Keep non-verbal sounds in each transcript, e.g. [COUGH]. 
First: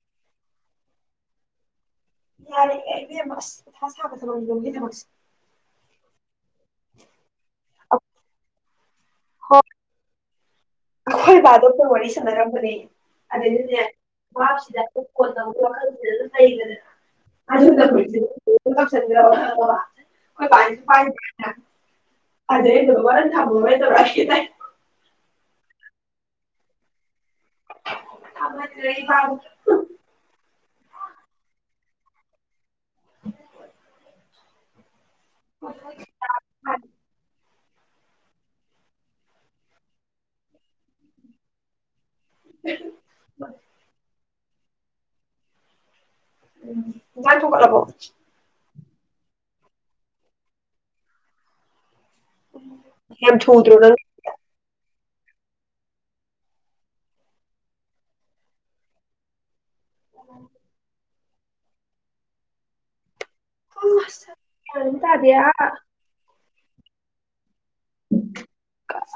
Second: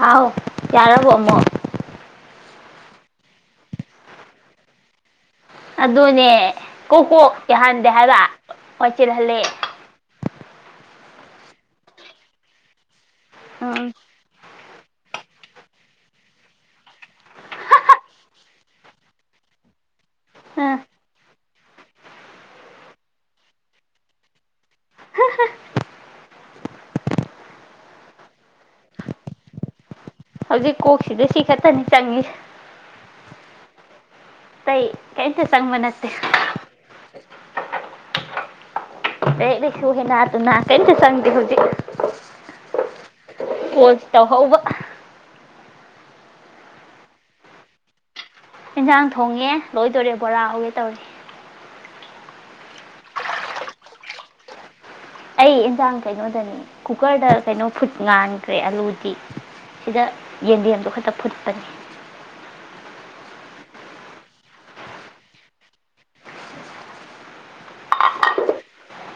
ꯍꯥꯎ ꯇꯔꯔꯕꯣꯃ ꯌꯥꯔꯦ ꯑꯩꯕꯦꯝ ꯑꯁ ꯄꯣꯊꯥ ꯁꯥꯕ ꯊꯕꯛ ꯌꯦꯣꯒꯤꯗꯕꯛꯁꯦ ꯑꯗꯨꯅꯦ ꯀꯣꯛ ꯀꯣꯛ ꯌꯥꯍꯥꯟꯗꯦ ꯍꯥꯏꯔ ꯋꯥꯆꯜꯍꯜꯂꯦ ꯑꯩꯈꯣꯏ ꯕꯥ ꯗꯣ ꯐꯣꯟ ꯋꯥꯔꯤ ꯁꯥꯟꯅꯔꯝꯕꯅꯤ ꯑ ꯑꯗꯩꯗꯤꯅꯦ [INAUDIBLE] ꯑ [INAUDIBLE] [INAUDIBLE] [INAUDIBLE] [INAUDIBLE] ꯍꯧꯖꯤꯛ ꯀꯣꯛꯁꯤꯗ ꯁꯤ ꯈꯛꯇꯅꯤ ꯆꯪꯉꯤꯁꯦ [INAUDIBLE] ꯇꯩ ꯀꯦꯝꯇ ꯆꯪꯕ ꯅꯠꯇꯦ ꯂꯥꯢꯔꯤꯛ ꯂꯥꯢꯁꯨ ꯍꯦꯟꯅꯗꯅ ꯀꯦꯝꯇ ꯆꯪꯗꯦ ꯍꯧꯖꯤꯛ [INAUDIBLE] ꯇꯧꯍꯧꯕ [UNINTELLIGIBLE] ꯏꯟꯁꯥꯡ ꯊꯣꯡꯉꯦ ꯂꯣꯏꯗꯧꯔꯦ ꯕꯣꯔꯥ ꯍꯧꯒꯦ ꯇꯧꯔꯦ ꯌꯥꯝ ꯊꯨꯗ꯭ꯔꯣ ꯑꯩ ꯑꯦꯟꯖꯥꯡ ꯀꯩꯅꯣꯗꯅꯤ ꯀꯨꯀꯔꯗ ꯀꯩꯅꯣ ꯐꯨꯠ ꯉꯥꯟꯈ꯭ꯔꯦ ꯑꯂꯨꯗꯤ ꯁꯤꯗ ꯌꯦꯟꯗꯦꯝꯗꯨ ꯈꯛꯇ ꯐꯨꯠꯄꯅꯤ [INAUDIBLE]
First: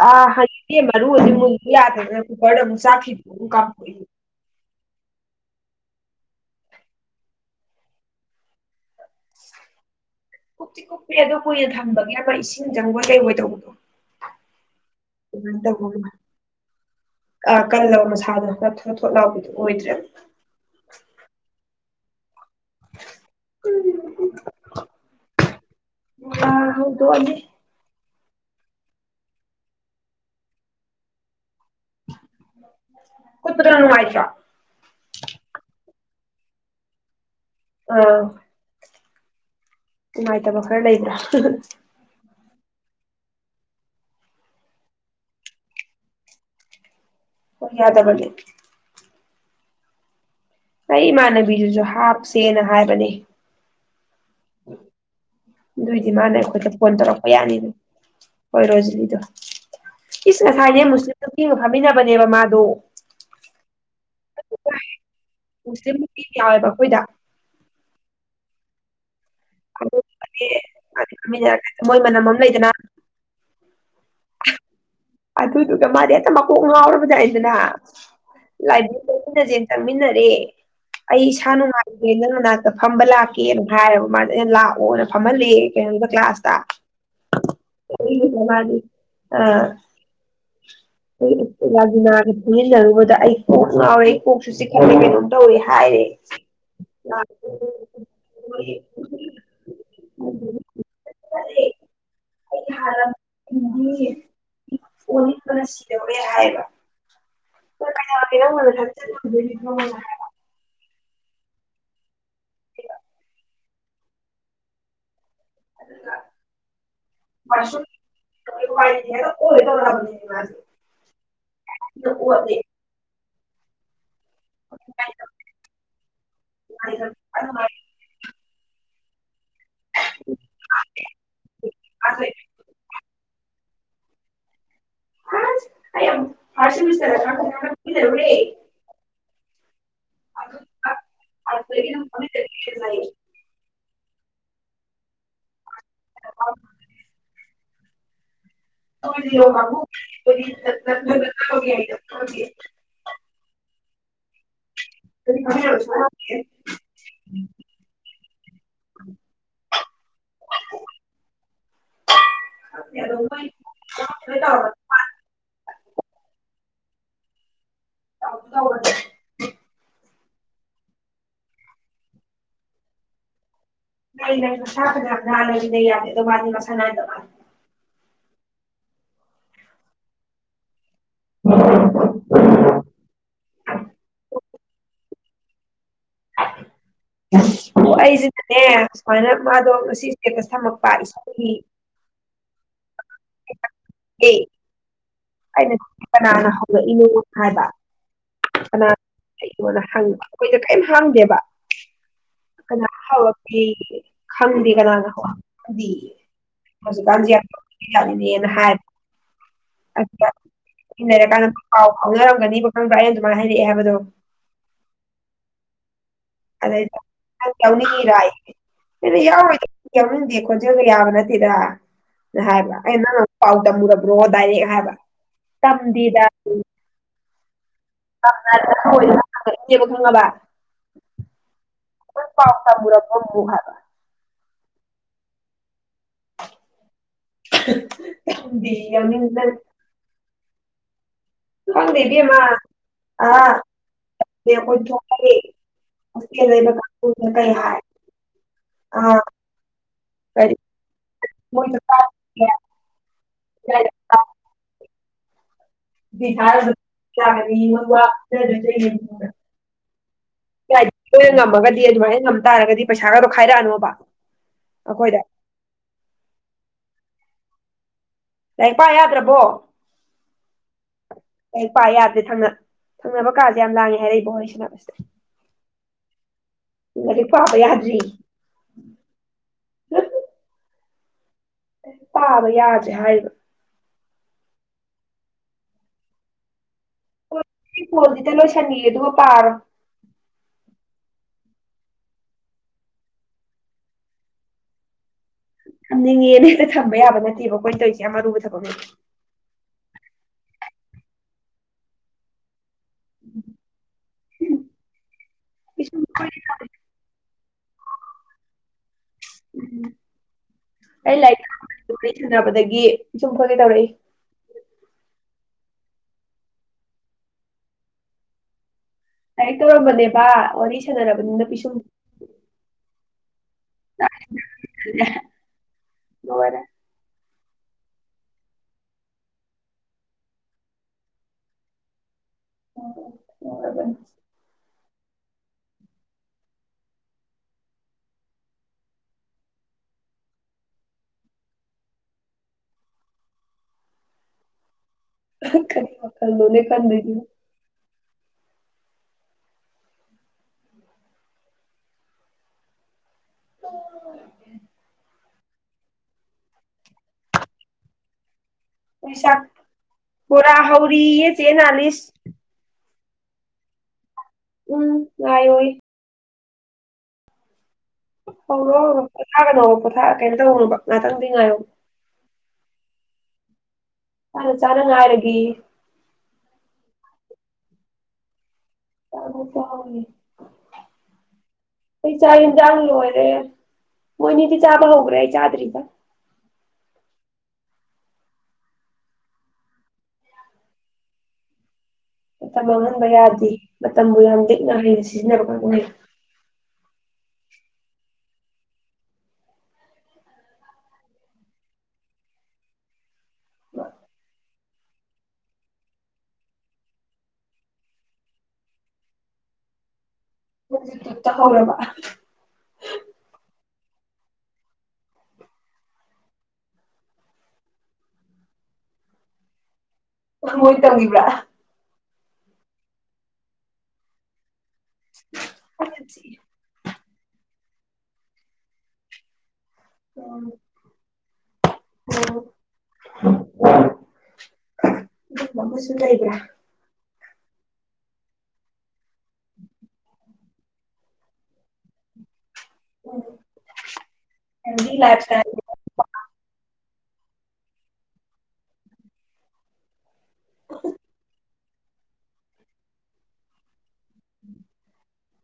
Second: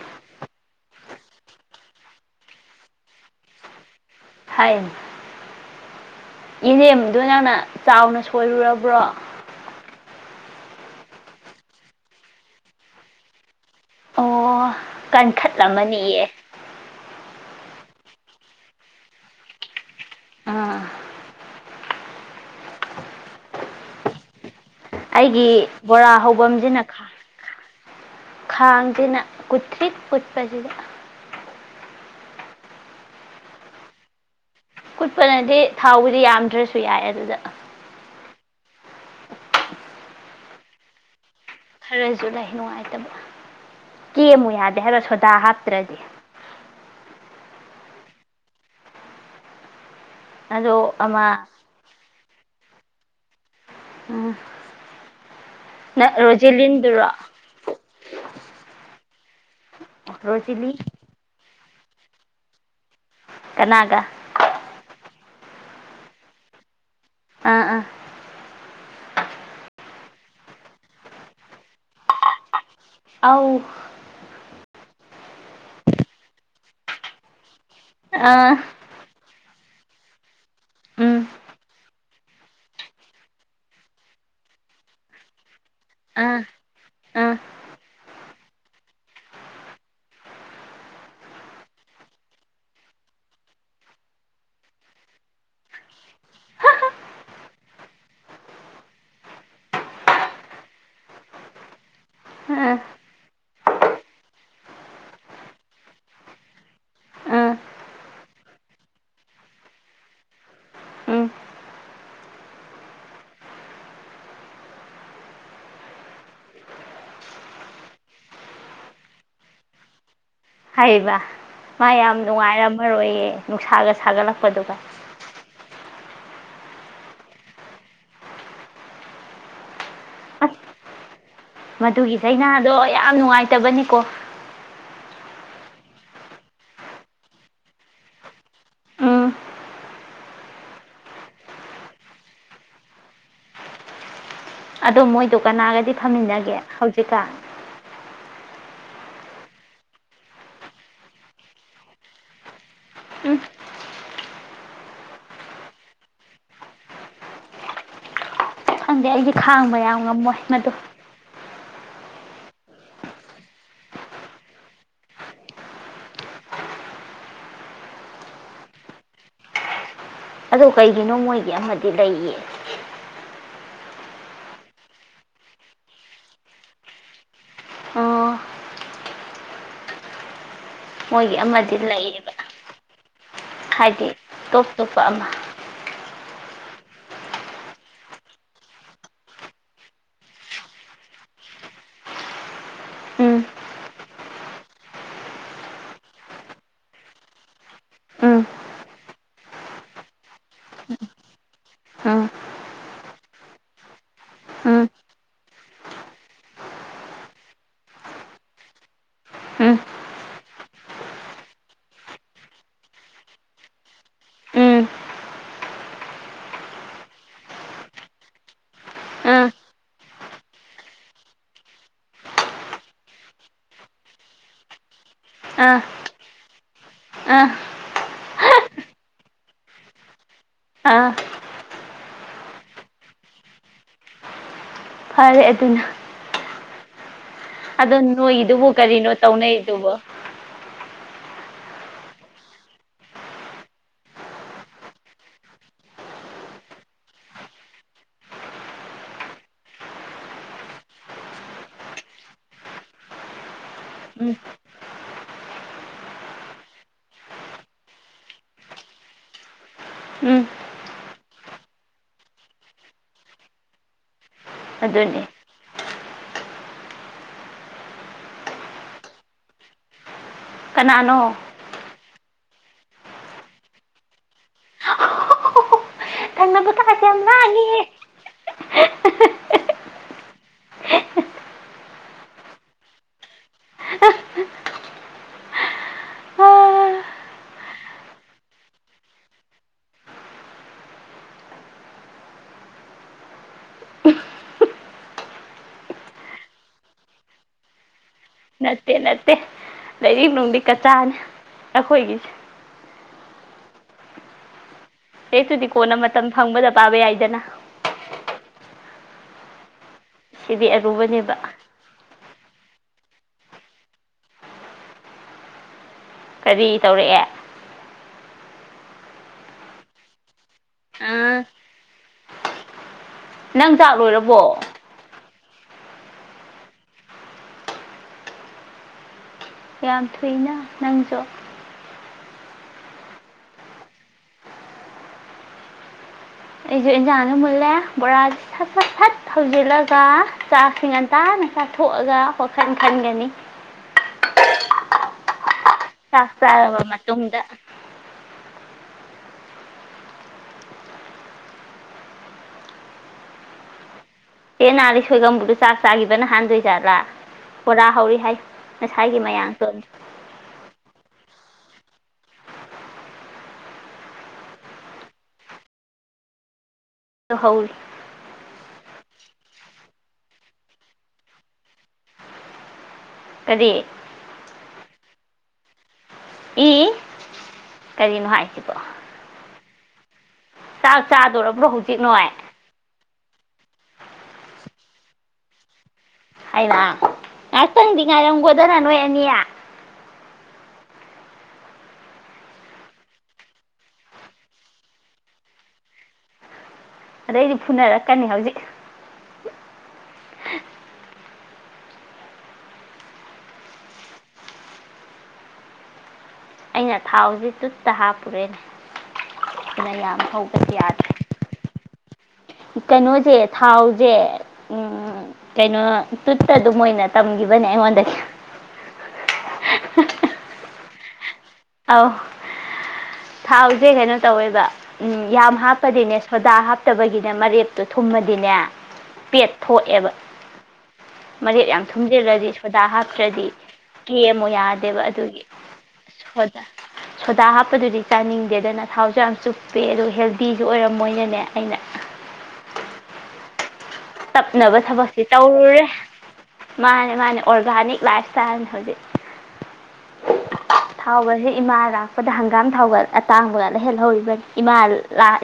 ꯑ ꯌꯦꯟꯗꯦꯝ ꯃꯔꯨꯁꯤ ꯃꯨꯟꯂꯨ ꯌꯥꯗꯥꯗꯅ ꯀꯨꯀꯔꯗ ꯑꯃꯨꯛ ꯆꯥꯛ ꯊꯤꯗꯣꯛꯑꯒ ꯀꯥꯝꯊꯣꯛꯢꯅꯤ ꯍꯥꯏꯌꯦ ꯏꯅꯦꯝꯗꯨ ꯅꯪꯅ ꯆꯥꯎꯅ ꯁꯣꯏꯔꯨꯔꯕ꯭ꯔꯣ ꯀꯨꯞꯇꯤ ꯀꯨꯞꯄꯤ ꯑꯗꯨ ꯀꯨꯏꯅ ꯊꯝꯕꯒꯤ ꯑꯃ ꯏꯁꯤꯡ ꯆꯪꯕꯣꯢ ꯀꯩꯕꯣꯢ ꯇꯧꯕꯗꯣ ꯑꯣ ꯀꯟꯈꯠꯂꯝꯃꯅꯤꯌꯦ ꯑ ꯀꯜꯂꯕ ꯃꯁꯥꯗꯣ ꯈꯔ ꯊꯣꯠ ꯊꯣꯠ ꯂꯥꯎꯕꯤꯗꯨꯣ ꯑꯣꯏꯗ꯭ꯔꯦ ꯑꯥ [INAUDIBLE] ꯑꯩꯒꯤ ꯕꯣꯔꯥ ꯑꯥ ꯍꯧꯕꯝꯁꯤꯅ ꯍꯧꯗꯣꯛꯑꯅꯤ ꯈꯥꯡꯗꯤꯅ ꯀꯨꯊꯔꯤꯛ ꯀꯨꯠꯄꯖꯤꯗ ꯀꯨꯠꯄꯗꯨꯅ ꯅꯨꯡꯉꯥꯢꯇ꯭ꯔꯣ ꯀꯨꯠꯄꯅꯗꯤ ꯊꯥꯎꯕꯨꯗꯤ ꯌꯥꯝꯗ꯭ꯔꯁꯨ ꯌꯥꯏ ꯑꯗꯨꯗ ꯑꯥ ꯅꯨꯡꯉꯥꯏꯇꯕ ꯈꯔ ꯂꯩꯕ꯭ꯔꯥ ꯈꯔꯁꯨ ꯂꯩ ꯅꯨꯡꯉꯥꯏꯇꯕ ꯀꯦꯃꯨ ꯌꯥꯗꯦ ꯍꯥꯏꯕ ꯁꯣꯗꯥ ꯍꯥꯞꯇ꯭ꯔꯗꯤ ꯍꯣꯏ ꯌꯥꯗꯕꯅꯦ ꯑꯗꯣ ꯑꯩ ꯑꯃ ꯏꯃꯥꯟꯅꯕꯤꯗꯨꯁꯨ ꯍꯥꯞ ꯁꯦꯅ ꯍꯥꯏꯕꯅꯤ ꯑꯗꯨꯏꯗꯤ ꯃꯥꯅ ꯑꯩꯈꯣꯏꯗ ꯐꯣꯟ ꯔꯣꯖꯤꯂꯤꯟꯗꯨꯔꯣ ꯇꯧꯔꯛꯄ ꯌꯥꯅꯤꯗ ꯍꯣꯏ ꯔꯣꯖꯤꯂꯤꯗꯣ ꯢꯁ ꯔꯣꯖꯤꯂꯤ ꯉꯥꯁꯥꯢꯗꯤ ꯃꯨꯁꯂꯤꯝ ꯏꯒ ꯐꯝꯃꯤꯟꯅꯕꯅꯦꯕ ꯃꯥꯗꯣ ꯀꯅꯥꯒ ꯃꯁꯂꯤꯝ ꯅꯨꯄꯤ ꯃ ꯌꯥꯎꯋꯦꯕ ꯑꯩꯈꯣꯏꯗ ꯑꯥ ꯑꯥ ꯈꯃꯤꯟꯅꯔ ꯃꯣꯏ ꯃꯅꯝ ꯑꯃ ꯂꯩꯗꯅ ꯑꯥꯎ [INAUDIBLE] ꯑꯗꯨꯗꯨꯒ ꯃꯥꯗꯤ ꯍꯦꯛꯇ ꯃꯀꯣꯛ ꯉꯥꯎꯔꯕꯖꯏꯗꯅ ꯑꯥ ꯂꯥꯏꯕꯤ ꯂ ꯅꯖꯤ ꯇꯃꯤꯟꯅꯔꯦ ꯎꯝ ꯑꯩꯁꯅ ꯃꯥ ꯅꯪ ꯃꯅꯥꯛꯇ ꯐꯝꯕ ꯂꯥꯛꯀꯦꯅ ꯍꯥꯏꯕ ꯃꯥꯗꯤ ꯑꯩꯅ ꯂꯥꯛꯑꯣꯅ ꯐꯝꯍꯜꯂꯦ ꯀꯩꯅꯣ ꯑꯥ ꯑꯥ ꯀ꯭ꯂꯥꯁꯇꯒꯤꯅ ꯃꯥꯗꯤ ꯑ ꯑꯩꯂꯥꯒꯤꯅꯥꯒꯤ ꯄꯨꯟꯁꯤꯜꯂꯔꯨꯕꯗ ꯑꯩ ꯀꯣꯛ ꯉꯥꯎꯔꯦ ꯑꯩ ꯀꯣꯛꯁꯨ ꯆ ꯀꯩꯅꯣꯝ ꯇꯧꯋꯦ ꯍꯥꯏꯔꯦ ꯑꯩ ꯑꯥ ꯍꯅꯤꯡ ꯧꯦ ꯍꯥꯏꯒ ꯑꯥ [INAUDIBLE] ꯎꯝ ꯃ ꯍꯂ ꯇꯧ ꯂꯅꯤ ꯍꯥꯏꯔꯤꯕ ꯃꯥ ꯌꯥꯝ ꯅꯨꯡꯉꯥꯏꯔꯝꯃꯔꯣꯏꯌꯦ ꯅꯨꯡꯁꯥꯒ ꯁꯥꯒꯠꯂꯛꯄ ꯐꯗꯨꯒ ꯌꯥ ꯑ ꯃꯥ ꯑꯁ [INAUDIBLE] ꯃꯗꯨꯒꯤ ꯑꯣꯠꯂꯦ ꯆꯩꯅꯥꯗꯣ ꯌꯥꯝ ꯅꯨꯡꯉꯥꯏꯇꯕꯅꯤ ꯑꯣꯐ ꯐꯥꯁꯔꯦ ꯎꯝ ꯑ ꯇꯁ ꯑꯗꯨ ꯃꯣꯏꯗꯨꯣ ꯀꯅꯥꯒ ꯗꯤ ꯐꯝꯃꯤꯟꯅꯒꯦ ꯍꯧꯖꯤꯛꯀꯥꯟ ꯊ ꯃꯥꯕꯨ ꯎꯝ [INAUDIBLE] [INAUDIBLE] ꯈꯪꯗꯦ ꯑꯩꯒꯤ ꯈꯥꯡꯕ ꯌꯥꯝ ꯉꯝꯃꯣꯏ ꯃꯗꯨ ꯇ ꯇꯗꯨꯗꯔꯗ ꯑ ꯀꯩꯒꯤꯅꯣ ꯃꯣꯏꯒꯤ ꯑꯃꯗꯤ ꯂꯩꯌꯦ ꯅ ꯅ ꯃꯁ ꯅꯒꯤ ꯌꯥꯗꯦ ꯑꯗꯨꯣꯃ ꯃꯁꯥꯅ ꯑꯣ ꯃꯣꯏꯒꯤ ꯑꯃꯗꯤ ꯂꯩꯌꯦꯕ ꯍꯥꯏꯗꯤ ꯇꯣꯞ ꯇꯣꯞꯄ ꯑꯃ ꯑꯣ ꯑꯩꯁꯤꯅꯅꯦ ꯁꯨꯃꯥꯏꯅ ꯃꯥꯗꯣ ꯉꯁꯤ ꯏꯁꯇꯦꯠꯇ ꯊꯝꯃꯛꯄ ꯏꯁꯥꯒꯤ ꯎꯝ ꯍ ꯑꯩꯅ ꯀꯅꯥꯅ ꯍꯧꯔꯛꯏꯅꯣ ꯍꯥꯏꯕ ꯎꯝ ꯀꯅꯥꯅ ꯍꯧꯔꯛꯏꯅꯣꯅ ꯍꯪꯉꯦꯕ ꯑꯩꯈꯣꯏꯗ ꯀꯔꯤꯝ ꯍꯪꯗꯦꯕ ꯎꯝ ꯀꯅꯥꯅ ꯍꯧꯔꯛꯀꯦ ꯈꯪꯗꯦ ꯀꯅꯥꯅ ꯍꯧꯔꯛ ꯈꯗꯦ ꯍꯧꯖꯤꯛꯀꯥꯟꯁ ꯌꯥꯅꯤꯅꯦꯅ ꯎꯝ ꯍꯥꯏꯕ ꯂꯩꯔꯀꯥꯟꯗ ꯄꯥꯎ ꯐꯥꯎꯅꯔꯝꯒꯅꯤꯕ ꯈꯪꯕ꯭ꯔꯥ ꯑꯩꯅ ꯑꯗꯨꯃꯥꯏꯅ ꯍꯥꯏꯔꯛꯑꯦ ꯍꯥꯏꯕꯗꯣ ꯎꯝ ꯎꯝ ꯑꯗꯩꯗ ꯌꯥꯎꯅꯤꯡꯉꯤꯔ ꯑꯩꯅ ꯑꯥ ꯌꯥꯎꯔ ꯌꯥꯎꯅꯤꯡꯗꯦ ꯈꯣꯟꯖꯦꯜꯒ ꯌꯥꯕ ꯅꯠꯇꯦꯗ ꯍꯥꯏꯕ꯭ꯔꯥ ꯑꯩ ꯅꯪ ꯑꯃ ꯄꯥꯎ ꯇꯝꯃꯨꯔꯕ꯭ꯔꯣ ꯗꯥꯏꯔꯦꯛ ꯍꯥꯏꯕ ꯑꯥ ꯇꯝꯗꯤꯗ ꯑꯥ ꯕ ꯑꯥ ꯑꯩꯣꯏ ꯄꯥꯎꯇꯥ ꯃꯔꯄ ꯃꯨꯍꯕ ꯐꯔꯦ ꯑꯗꯨꯅ ꯑꯗꯣ ꯅꯣꯏꯗꯨꯕꯨ ꯇꯝꯗꯦ ꯀꯔꯤꯅꯣ ꯌꯥꯎꯅꯤꯡ ꯇꯧꯅꯩꯗꯨꯕ ꯈꯪꯗꯦꯕꯤ ꯏꯃ ꯑ ꯑꯩꯈꯣꯏ ꯂꯩꯕ ꯀꯥꯡꯅ ꯀꯩ ꯍꯥꯏ ꯑ ꯎꯝ ꯎꯝ ꯣꯏꯅ ꯉꯝꯃꯒꯗꯤ ꯑꯗꯨꯃꯥꯏꯅ ꯉꯝ ꯇꯥꯔꯒꯗꯤ ꯄꯩꯁꯥ ꯈꯗꯣ ꯈꯥꯏꯔꯛꯑꯅꯣꯕ ꯑꯩꯈꯣꯏꯗ ꯑꯗꯨꯗꯅꯦ ꯂꯔꯤꯛ ꯄꯥ ꯌꯥꯗ꯭ꯔꯕꯣ ꯀꯅꯥꯅꯣ ꯑꯩ ꯄꯥ ꯌꯥꯗꯦ ꯊꯪꯅ ꯊꯪꯅꯕ ꯀꯥꯁꯦ ꯌꯥꯝ ꯂꯥꯡꯉꯦ ꯍꯥꯏꯔꯛꯏꯕ ꯍꯣꯔꯩ ꯁꯁꯤꯗ ꯊꯪꯅꯕꯗ ꯀꯥꯁꯦ ꯌꯥꯝ ꯉꯔꯤꯛ ꯄꯥꯕ ꯂꯥꯡꯉꯤꯍꯦ ꯌꯥꯗ꯭ꯔꯤ ꯍ ꯑꯩ ꯇꯥꯕ ꯌꯥꯁꯦ ꯍꯥꯏꯕ ꯑꯥ ꯐꯣꯜꯗꯤꯗ ꯂꯣꯏꯁꯅꯤꯦ ꯑꯗꯨꯒꯒ ꯄꯔ ꯊꯝꯅꯤꯡꯉꯦꯅꯦ ꯍꯦꯛꯇ ꯊꯝꯕ ꯌꯥꯕ ꯅꯠꯇꯦꯕ ꯀꯣꯏ ꯇꯧꯁꯦ ꯀꯃ ꯧꯕ ꯊꯄ ꯂꯩꯔꯤꯛꯅꯨꯡꯗꯤ ꯀꯆꯥꯅꯦ ꯑꯩꯈꯣꯏꯒꯤꯁꯦ ꯎ ꯍꯦꯛꯇꯨꯗꯤ ꯀꯣꯟꯅ ꯃꯇꯝ ꯐꯪꯕꯗ ꯄꯥꯕ ꯌꯥꯏꯗꯅ ꯎꯝ ꯁꯤꯕꯤ ꯑꯔꯨꯕꯅꯦꯕ ꯁꯥꯟꯅꯕꯗꯒꯤ ꯁꯨꯝ ꯐꯒꯦ ꯇꯧꯔꯛꯏ ꯀꯔꯤ ꯇꯧꯔꯛꯑꯦ ꯂꯥꯏꯔꯤꯛ ꯇꯧꯔꯝꯕꯅꯦꯕ ꯋꯥꯔꯤ ꯑꯥ ꯁꯥꯟꯅꯔꯕꯅꯤꯅ ꯄꯤꯁꯨꯝ ꯅꯪ ꯆꯥꯛ ꯂꯣꯏꯔꯕꯣ ꯉꯔꯦ ꯌꯥꯝ ꯊꯨꯏꯅ ꯅꯪꯁꯨ ꯑꯣ ꯍꯔꯒꯅꯤ ꯑꯩꯁꯨ ꯏꯟꯖꯥꯡꯅ ꯃꯨꯜꯂꯦ ꯕꯣꯔꯥꯁꯦ ꯁꯠ ꯁꯠ ꯁꯠ ꯊꯧꯖꯤꯜꯂꯒ ꯆꯥꯛꯁꯤ ꯉꯟꯇꯥꯅ ꯆꯥꯊꯣꯛꯑꯒ ꯋꯥꯣꯈꯟ ꯈꯟꯒꯅꯤ ꯀꯔꯤ ꯆ ꯋꯥꯈꯜꯅꯣꯅꯦ ꯆꯥꯕ ꯃ ꯈꯟꯗꯣꯏꯁꯤꯕꯣ ꯇꯗ ꯑꯣ ꯑꯦꯦ ꯅꯥꯜꯂꯤ ꯁꯣꯏꯒꯕꯨꯗꯣ ꯆꯥꯛ ꯆꯥꯈꯤꯕꯅ ꯍꯥꯟꯗꯣꯏꯖꯥꯠꯂꯥ ꯕꯣꯔꯥ ꯍꯧꯔꯤ ꯍꯥꯏ ꯅꯣꯏ ꯉꯁꯥꯏꯒꯤ ꯆꯥꯛ ꯃꯌꯥꯝ ꯁꯣ ꯕꯣꯔꯥ ꯆꯦ ꯆꯥꯅꯤꯁ ꯎꯝ ꯌꯥꯏꯣꯏ ꯂꯍꯜ ꯍꯧꯔꯣ ꯍꯧꯔꯣ ꯄꯣꯊꯥꯒꯅꯣꯕ ꯄꯣꯊꯥ ꯀꯩꯅꯣ ꯇꯧꯍꯧꯅꯣꯕ ꯉꯍꯥꯛꯇꯪꯗꯤ ꯉꯥꯏꯌꯣ ꯑꯗꯤ ꯆꯥꯅ ꯆꯥꯅ ꯉꯥꯏꯔꯒ ꯏ ꯀꯔꯤꯅꯣ ꯍꯥꯏꯁꯤꯕꯣ ꯇꯕꯨ ꯐꯅꯤ ꯆꯥꯛ ꯆꯥꯗꯣꯔꯕ꯭ꯔꯣ ꯍꯧꯖꯤꯛ ꯅꯣꯏ ꯄꯩꯁꯥ ꯏꯗꯥꯎ ꯂ ꯑꯣꯏꯔꯦ ꯃꯣꯏꯅꯤꯗꯤ ꯆꯥꯕ ꯍꯧꯒ꯭ꯔꯦ ꯆꯥꯗꯔꯤꯗ ꯍꯥꯏꯅ ꯉꯥꯏꯍꯥꯛꯇꯪꯗꯤ ꯉꯥꯏꯔꯝꯒꯣꯗꯅ ꯅꯣꯏ ꯑꯅꯤꯌꯥ ꯃꯇꯝ ꯃꯥꯡꯍꯟꯕ ꯌꯥꯗꯦ ꯃꯇꯝꯕꯨ ꯌꯥꯝ ꯂꯤꯛꯅ ꯍꯩꯅ ꯁꯤꯖꯤꯟꯅꯕ ꯍꯣꯠꯅꯩ ꯑꯗꯩꯗꯤ ꯐꯨꯅꯔꯛꯀꯅꯤ ꯍꯧꯖꯤꯛ ꯑꯩꯅ ꯊꯥꯎꯁꯤ ꯇꯨꯠꯇ ꯍꯥꯞꯄꯨꯔꯦꯅꯦ ꯑꯗꯨꯅ ꯂ ꯍꯧ ꯌꯥꯗ ꯍꯧꯖꯤꯛꯇꯤ ꯇꯥꯍꯧꯔꯕ ꯏ ꯀꯩꯅꯣꯖꯦ ꯊꯥꯎꯁꯦ ꯀꯩꯅꯣ ꯇꯨꯠꯇ ꯑꯗꯨꯝ ꯑꯣꯏꯅ ꯇꯝꯈꯤꯕꯅꯦ ꯑꯩꯉꯣꯟꯗꯒꯤ ꯃꯣꯏ ꯇꯧꯉꯕ꯭ꯔꯥ ꯑꯧ ꯊꯥꯎꯁꯦ ꯀꯩꯅꯣ ꯇꯧꯋꯦꯕ ꯎꯝ ꯌꯥꯝ ꯍꯥꯞꯄꯗꯤꯅꯦ ꯁꯣꯗꯥ ꯍꯥꯞꯇꯕꯒꯤꯅꯦ ꯃꯔꯦꯛꯞ ꯑꯗꯨ ꯊꯨꯝꯃꯗꯤꯅꯦ ꯄꯦꯠ ꯊꯣꯛꯑꯦꯕ ꯎꯝ ꯎꯝ ꯃꯔꯦꯛ ꯌꯥꯝ ꯊꯨꯝꯖꯤꯜꯂꯗꯤ ꯁꯣꯗꯥ ꯍꯥꯞꯇ꯭ꯔꯗꯤ ꯀꯦꯃꯨ ꯌꯥꯗꯦꯕ ꯑꯗꯨꯒꯤ ꯑꯗꯨꯝꯕ ꯑꯃꯁꯨ ꯂꯩꯕ꯭ꯔꯥ ꯁꯣꯗꯥ ꯍꯥꯞꯄꯗꯨꯗꯤ ꯆꯥꯅꯤꯡꯗꯦꯗꯅ ꯊꯥꯎꯁꯨ ꯌꯥꯝ ꯆꯨꯞꯄꯦ ꯑꯗꯨ ꯍꯦꯜꯗꯤꯁꯨ ꯑꯣꯏꯔꯝꯃꯣꯏꯅꯅꯦ ꯑꯩꯅ ꯎꯝ ꯇꯞꯅꯕ ꯍꯦꯜꯗꯤ ꯂꯥꯏꯐ ꯊꯕꯛꯁꯤ ꯏꯁꯇꯥꯏꯜ ꯇꯧꯔꯨꯔꯦ ꯃꯥꯅꯦ ꯃꯥꯅꯦ ꯑꯣꯔꯒꯥꯅꯤꯛ ꯂꯥꯏꯐ ꯏꯁꯇꯥꯏꯜꯅꯦ ꯍꯧꯖꯤꯛ ꯊꯥꯎꯒꯁꯦ ꯏꯃꯥ ꯂꯥꯛꯄꯗ ꯍꯪꯒꯥꯝ ꯊꯥꯎꯒ ꯑꯇꯥꯡꯕꯒꯂ ꯍꯦꯂꯦ ꯍꯧꯔꯤꯕ ꯏꯃꯥꯜ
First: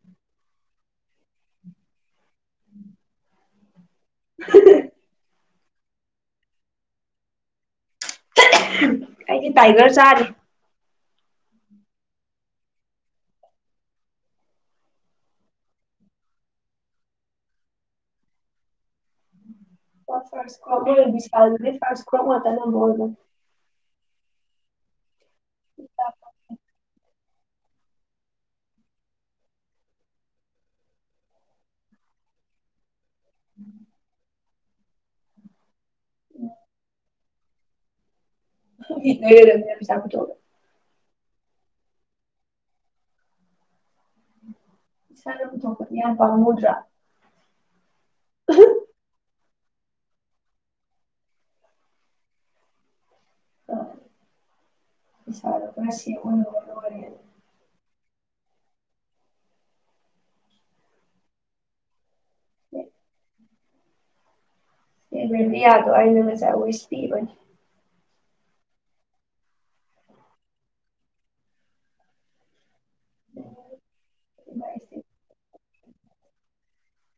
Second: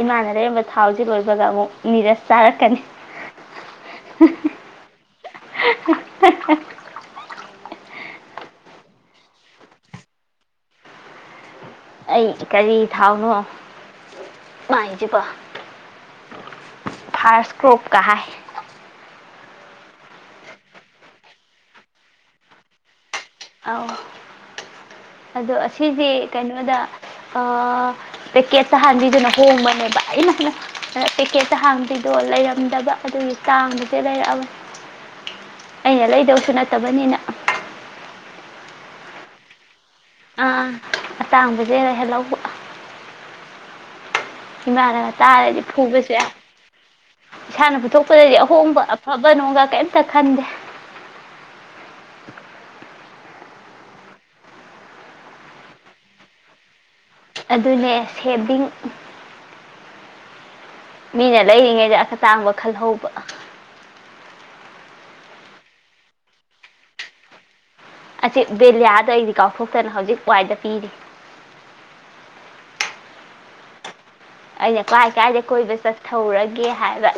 ꯏꯃꯥꯅ ꯂꯩꯔꯝꯕ ꯊꯥꯎꯁꯦ ꯂꯣꯏꯕꯒ ꯑꯃꯨꯛ ꯅꯤꯔꯁ ꯆꯥꯔꯛꯀꯅꯤ [INAUDIBLE] [INAUDIBLE] ꯀꯥꯏ ꯇꯥꯏꯒꯔ ꯆꯔꯦ ꯑꯩ ꯀꯔꯤ ꯊꯥꯎꯅꯣ ꯃꯥꯏꯁꯤꯕꯣ ꯐꯥꯔꯁ ꯀ꯭ꯔꯣꯞꯀ ꯍꯥꯏ ꯐꯔꯁ ꯀ꯭ꯔꯣꯁ ꯐꯔꯁ ꯀ꯭ꯔꯣꯝ ꯃꯇꯝ ꯅ ꯃꯣꯜ ꯑ ꯑꯗꯣ ꯑꯁꯤꯁꯦ ꯀꯩꯅꯣꯗ ꯄꯦꯛꯀꯦꯠ ꯆ ꯍꯥꯡꯕꯤꯗꯨꯅ ꯍꯣꯡꯕꯅꯦꯕ ꯑꯩꯅ ꯄꯦꯛꯀꯦꯠꯠꯇ ꯍꯥꯡꯕꯤꯗꯣ ꯂꯩꯔꯝꯗꯕ ꯑꯗꯨꯒꯤ ꯆꯥꯡꯗꯨꯗꯤ ꯂꯩꯔꯛꯑꯕ ꯑꯩꯅ ꯂꯩꯗꯧꯁꯨ ꯅꯠꯇꯕꯅꯤꯅ ꯔ ꯑꯥ ꯑꯇꯥꯡꯕꯁꯦ ꯍ ꯍꯦꯜ ꯂꯧꯕ ꯏꯃꯂꯒ ꯏꯁꯥꯅ ꯇꯥꯔꯦꯗꯤ ꯄꯨꯊꯣꯛꯄꯗꯤ ꯌꯥꯝ ꯐꯨꯕꯁꯦ ꯄꯥꯝꯃꯨꯗ꯭ꯔꯥ ꯁꯅꯕꯕꯨ ꯊꯣ ꯄꯗꯗꯤ ꯑꯍꯣꯡꯕ ꯑꯐꯕ ꯅꯨꯡꯒ ꯀꯩꯝꯇ ꯈꯟꯗꯦ ꯑꯁꯥꯗ ꯔꯁꯤꯌꯥ ꯑꯣꯏ ꯑꯗꯨꯅꯦ ꯁꯦꯚꯡ ꯃꯤꯅꯦꯂ ꯍꯦ ꯇꯥꯡꯕ ꯈꯜꯍꯧꯕ ꯌꯥꯗ ꯑꯣꯏꯏ ꯃꯖꯥ ꯏꯁ ꯄꯤꯕꯅꯤ ꯑꯁꯤ ꯕꯦꯂꯤꯌꯥꯗ ꯑꯩꯗꯤ ꯀꯥꯎꯊꯣꯛꯇꯅ ꯍꯧꯖꯤꯛ ꯋꯥꯏꯗ ꯄꯤꯔꯤ ꯑꯩꯅ ꯀꯥꯏ ꯀꯦ ꯀꯣꯏ ꯊꯧꯔꯒꯦ ꯍꯥꯏꯕ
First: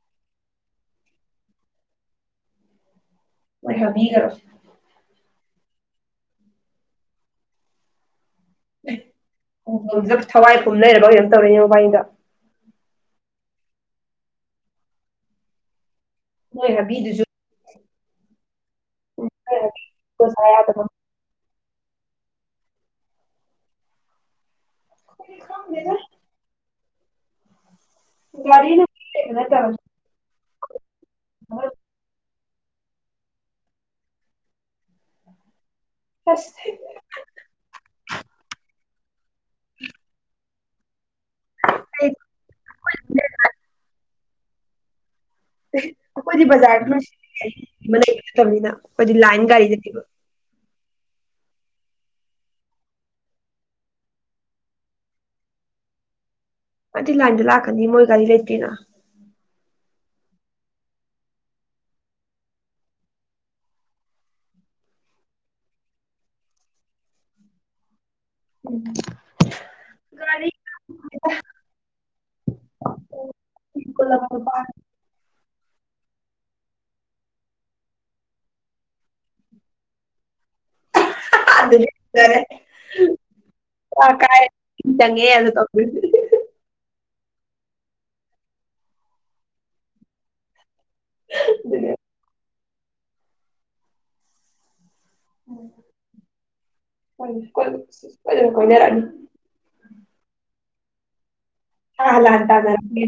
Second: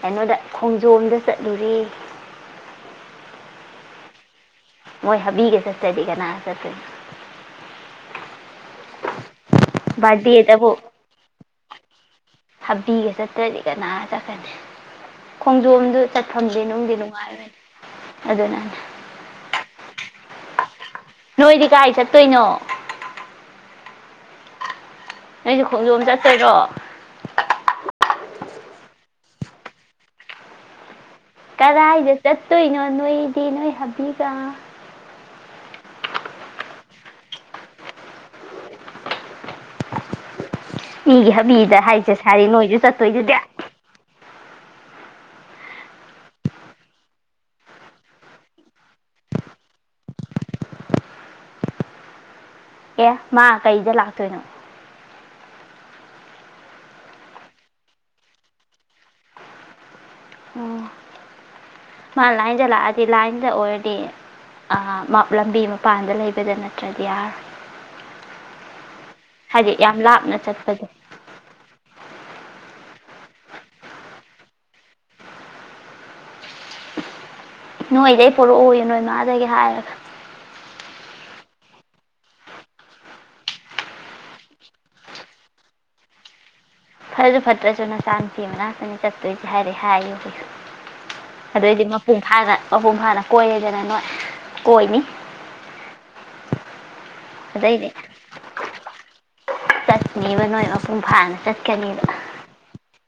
ꯀꯩꯅꯣꯗ ꯈꯣꯡꯖꯣꯝꯗ ꯆꯠꯂꯨꯔꯤ ꯑꯣꯏ ꯍꯥꯕꯤꯒꯔꯣꯦ ꯊꯕꯤꯒꯦ ꯆꯠꯠꯇꯗꯤ ꯀꯅꯥ ꯆꯠꯠꯇ ꯊꯋꯥꯏ ꯄꯨꯝ ꯂꯩꯔꯕ ꯀꯩꯝ ꯇꯧꯔ ꯋꯥꯥꯏꯗ ꯍꯥꯕꯤꯒ ꯆꯠꯇ꯭ꯔꯗꯤ ꯀꯅꯥ ꯆꯠꯀꯅꯤ ꯈꯣꯡꯖꯣꯝꯗꯨ ꯐꯝꯗꯤ ꯅꯣꯏ ꯅꯨꯡꯗꯤ ꯅꯨꯡꯉꯥꯏꯔꯦ ꯑꯗꯨꯗ ꯅ ꯎꯁ ꯑꯗꯨꯃ ꯅꯣꯏꯗꯤ ꯀꯥꯏ ꯆꯠꯇꯣꯏꯅꯣ ꯅꯁ ꯈꯪꯗꯦꯗ ꯈꯣꯡꯖꯣꯝ ꯆꯠꯇꯣꯏꯔꯣ ꯃꯔꯤꯅ ꯀꯔ ꯍꯥꯏꯗꯦꯦ ꯆꯠꯇꯣꯏꯅꯣ ꯅꯣꯏꯗꯤ ꯅꯣꯏ ꯍꯥꯞꯕꯤꯒ ꯐꯁ ꯎ ꯃꯤꯒꯤ ꯍꯥꯕꯤꯗ ꯍꯥꯏꯁꯦ ꯁꯥꯔꯤ ꯅꯣꯏꯁꯨ ꯑꯩꯈꯣꯏꯗꯤ ꯆꯠꯇꯣꯏꯗꯨꯗꯤ ꯑꯩꯈꯣꯏꯗꯤ ꯕꯖꯥꯔ ꯈꯔ ꯃꯅꯩ ꯅꯠꯇꯕꯅꯤꯅ ꯑꯩꯈꯣꯏꯗꯤ ꯂꯥꯏꯟ ꯒꯥꯔꯤ ꯅꯠꯇꯕ ꯑꯦ ꯃꯥ ꯀꯩꯗ ꯂꯥꯛꯇꯣꯏꯅꯣ ꯑꯗꯨ ꯂꯥꯏꯟꯗꯣ ꯂꯥꯛꯀꯅꯤ ꯃꯣꯏ ꯒꯥꯔꯤ ꯂꯩꯇꯦꯅ ꯑꯣ ꯃꯥ ꯂꯥꯏꯟꯗ ꯂꯥꯛꯑꯗꯤ ꯂꯥꯏꯟꯗ ꯑꯣꯏꯔꯗꯤ ꯂꯝꯕꯤ ꯃꯄꯥꯟꯗ ꯂꯩꯕꯗ ꯅꯠꯇ꯭ꯔꯗꯤ ꯌꯥꯔꯣꯏ ꯍꯥꯏꯗꯤ ꯌꯥꯝ ꯂꯥꯞꯅ ꯒꯥꯔꯤ ꯆꯠꯄꯁꯦ ꯑꯣ ꯅꯣꯏꯗꯩ ꯄꯨꯔꯛꯎ ꯅꯣꯏ ꯃꯥꯗꯒꯤ ꯍꯥꯏꯔꯒ ꯗꯤꯔꯦ ꯀꯥꯏ ꯆꯪꯉꯦ ꯑꯗꯨ ꯇꯧ ꯐꯁꯨ ꯐꯠꯇ꯭ꯔꯁꯨ ꯅ ꯁꯥꯟꯇꯤ ꯑꯃꯅꯥꯛꯇꯅꯤ ꯆꯠꯇꯣꯏꯁꯦ ꯍꯥꯏꯔꯦ ꯍꯥꯏꯌꯨ ꯑꯗꯨꯏꯗꯤ ꯃꯄꯨꯡ ꯐꯥꯒ ꯑꯍꯨꯝ ꯍꯥꯟꯅ ꯀꯣꯏꯔꯦꯗꯅ ꯅꯣꯏ ꯀꯣꯏꯅꯤ ꯎꯝ ꯣꯏꯣꯏ ꯀꯣꯏꯗꯅ ꯀꯣꯏꯅꯦꯔꯅꯤ ꯆꯠꯂꯤꯕ ꯅꯣꯏ ꯃꯄꯨꯡ ꯐꯥꯅ ꯆꯠ ꯑ ꯑꯂ ꯇꯒꯅꯤ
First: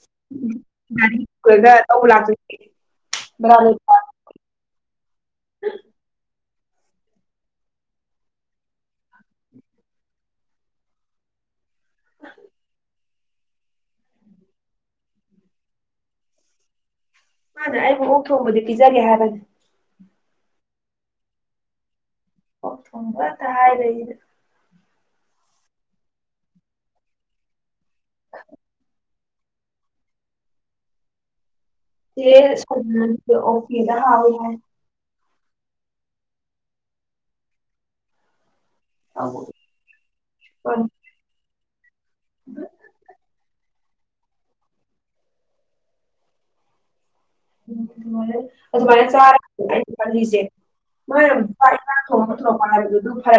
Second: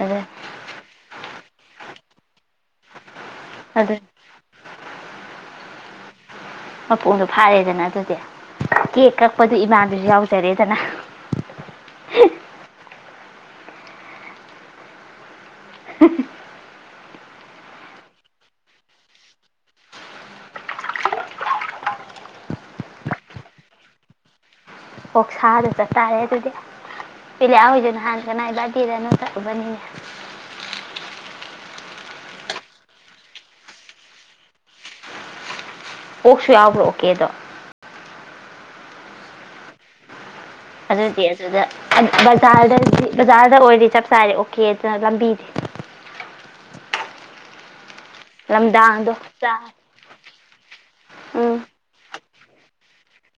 ꯑꯗꯨ ꯃꯥ ꯂꯧ ꯂꯥꯛꯇ ꯃ ꯑꯗꯨ ꯃꯄꯨꯡꯗꯣ ꯐꯥꯔꯦꯗꯅ ꯑꯗꯨꯗꯤ ꯀꯦꯛ ꯀꯛꯄꯗꯨ ꯏꯃꯥꯟꯗꯨꯁꯨ ꯌꯥꯎꯖꯔꯦꯗꯅ [INAUDIBLE] ꯃꯥꯅꯦ ꯑꯩꯕꯨ ꯑꯣꯨꯛ ꯊꯣꯡꯕꯗꯤ ꯄꯤꯖꯒꯦ ꯍꯥꯏꯕꯅꯦ ꯑꯣ ꯊꯣꯡꯕ ꯇ ꯍꯥꯏꯔꯗ ꯑꯣꯣꯛꯁꯥꯗ ꯆꯠꯇꯥꯔꯦ ꯑꯗꯨꯗꯤ ꯄꯤꯂꯦ ꯍꯣꯏꯁꯨ ꯅꯍꯥꯟꯒꯅꯥꯏꯕꯗꯤꯔꯅ ꯆꯠꯂꯨꯕꯅꯤꯅꯦ ꯑꯣ ꯐꯗ ꯍꯥꯥꯎ ꯍꯥꯏ ꯑꯣꯛꯁꯨ ꯌꯥꯎꯕ꯭ꯔꯣ ꯑꯣꯀꯦꯗꯣ ꯑ ꯑꯗꯨꯗꯤ ꯑꯗꯨꯗ ꯖꯗ ꯖꯔꯗ ꯑꯣꯏꯔꯤ ꯆꯞ ꯆꯥꯔꯦ ꯑꯣꯀꯦ ꯑꯗꯨꯅ ꯂꯝꯕꯤꯗꯤꯦ ꯎꯝ ꯑꯗꯨꯃꯥꯏꯅ ꯂꯝꯗꯥꯡꯗꯣ ꯆ ꯆꯥ ꯂꯤꯖꯦ ꯎꯝ ꯊꯄꯒꯗꯨ ꯐꯔ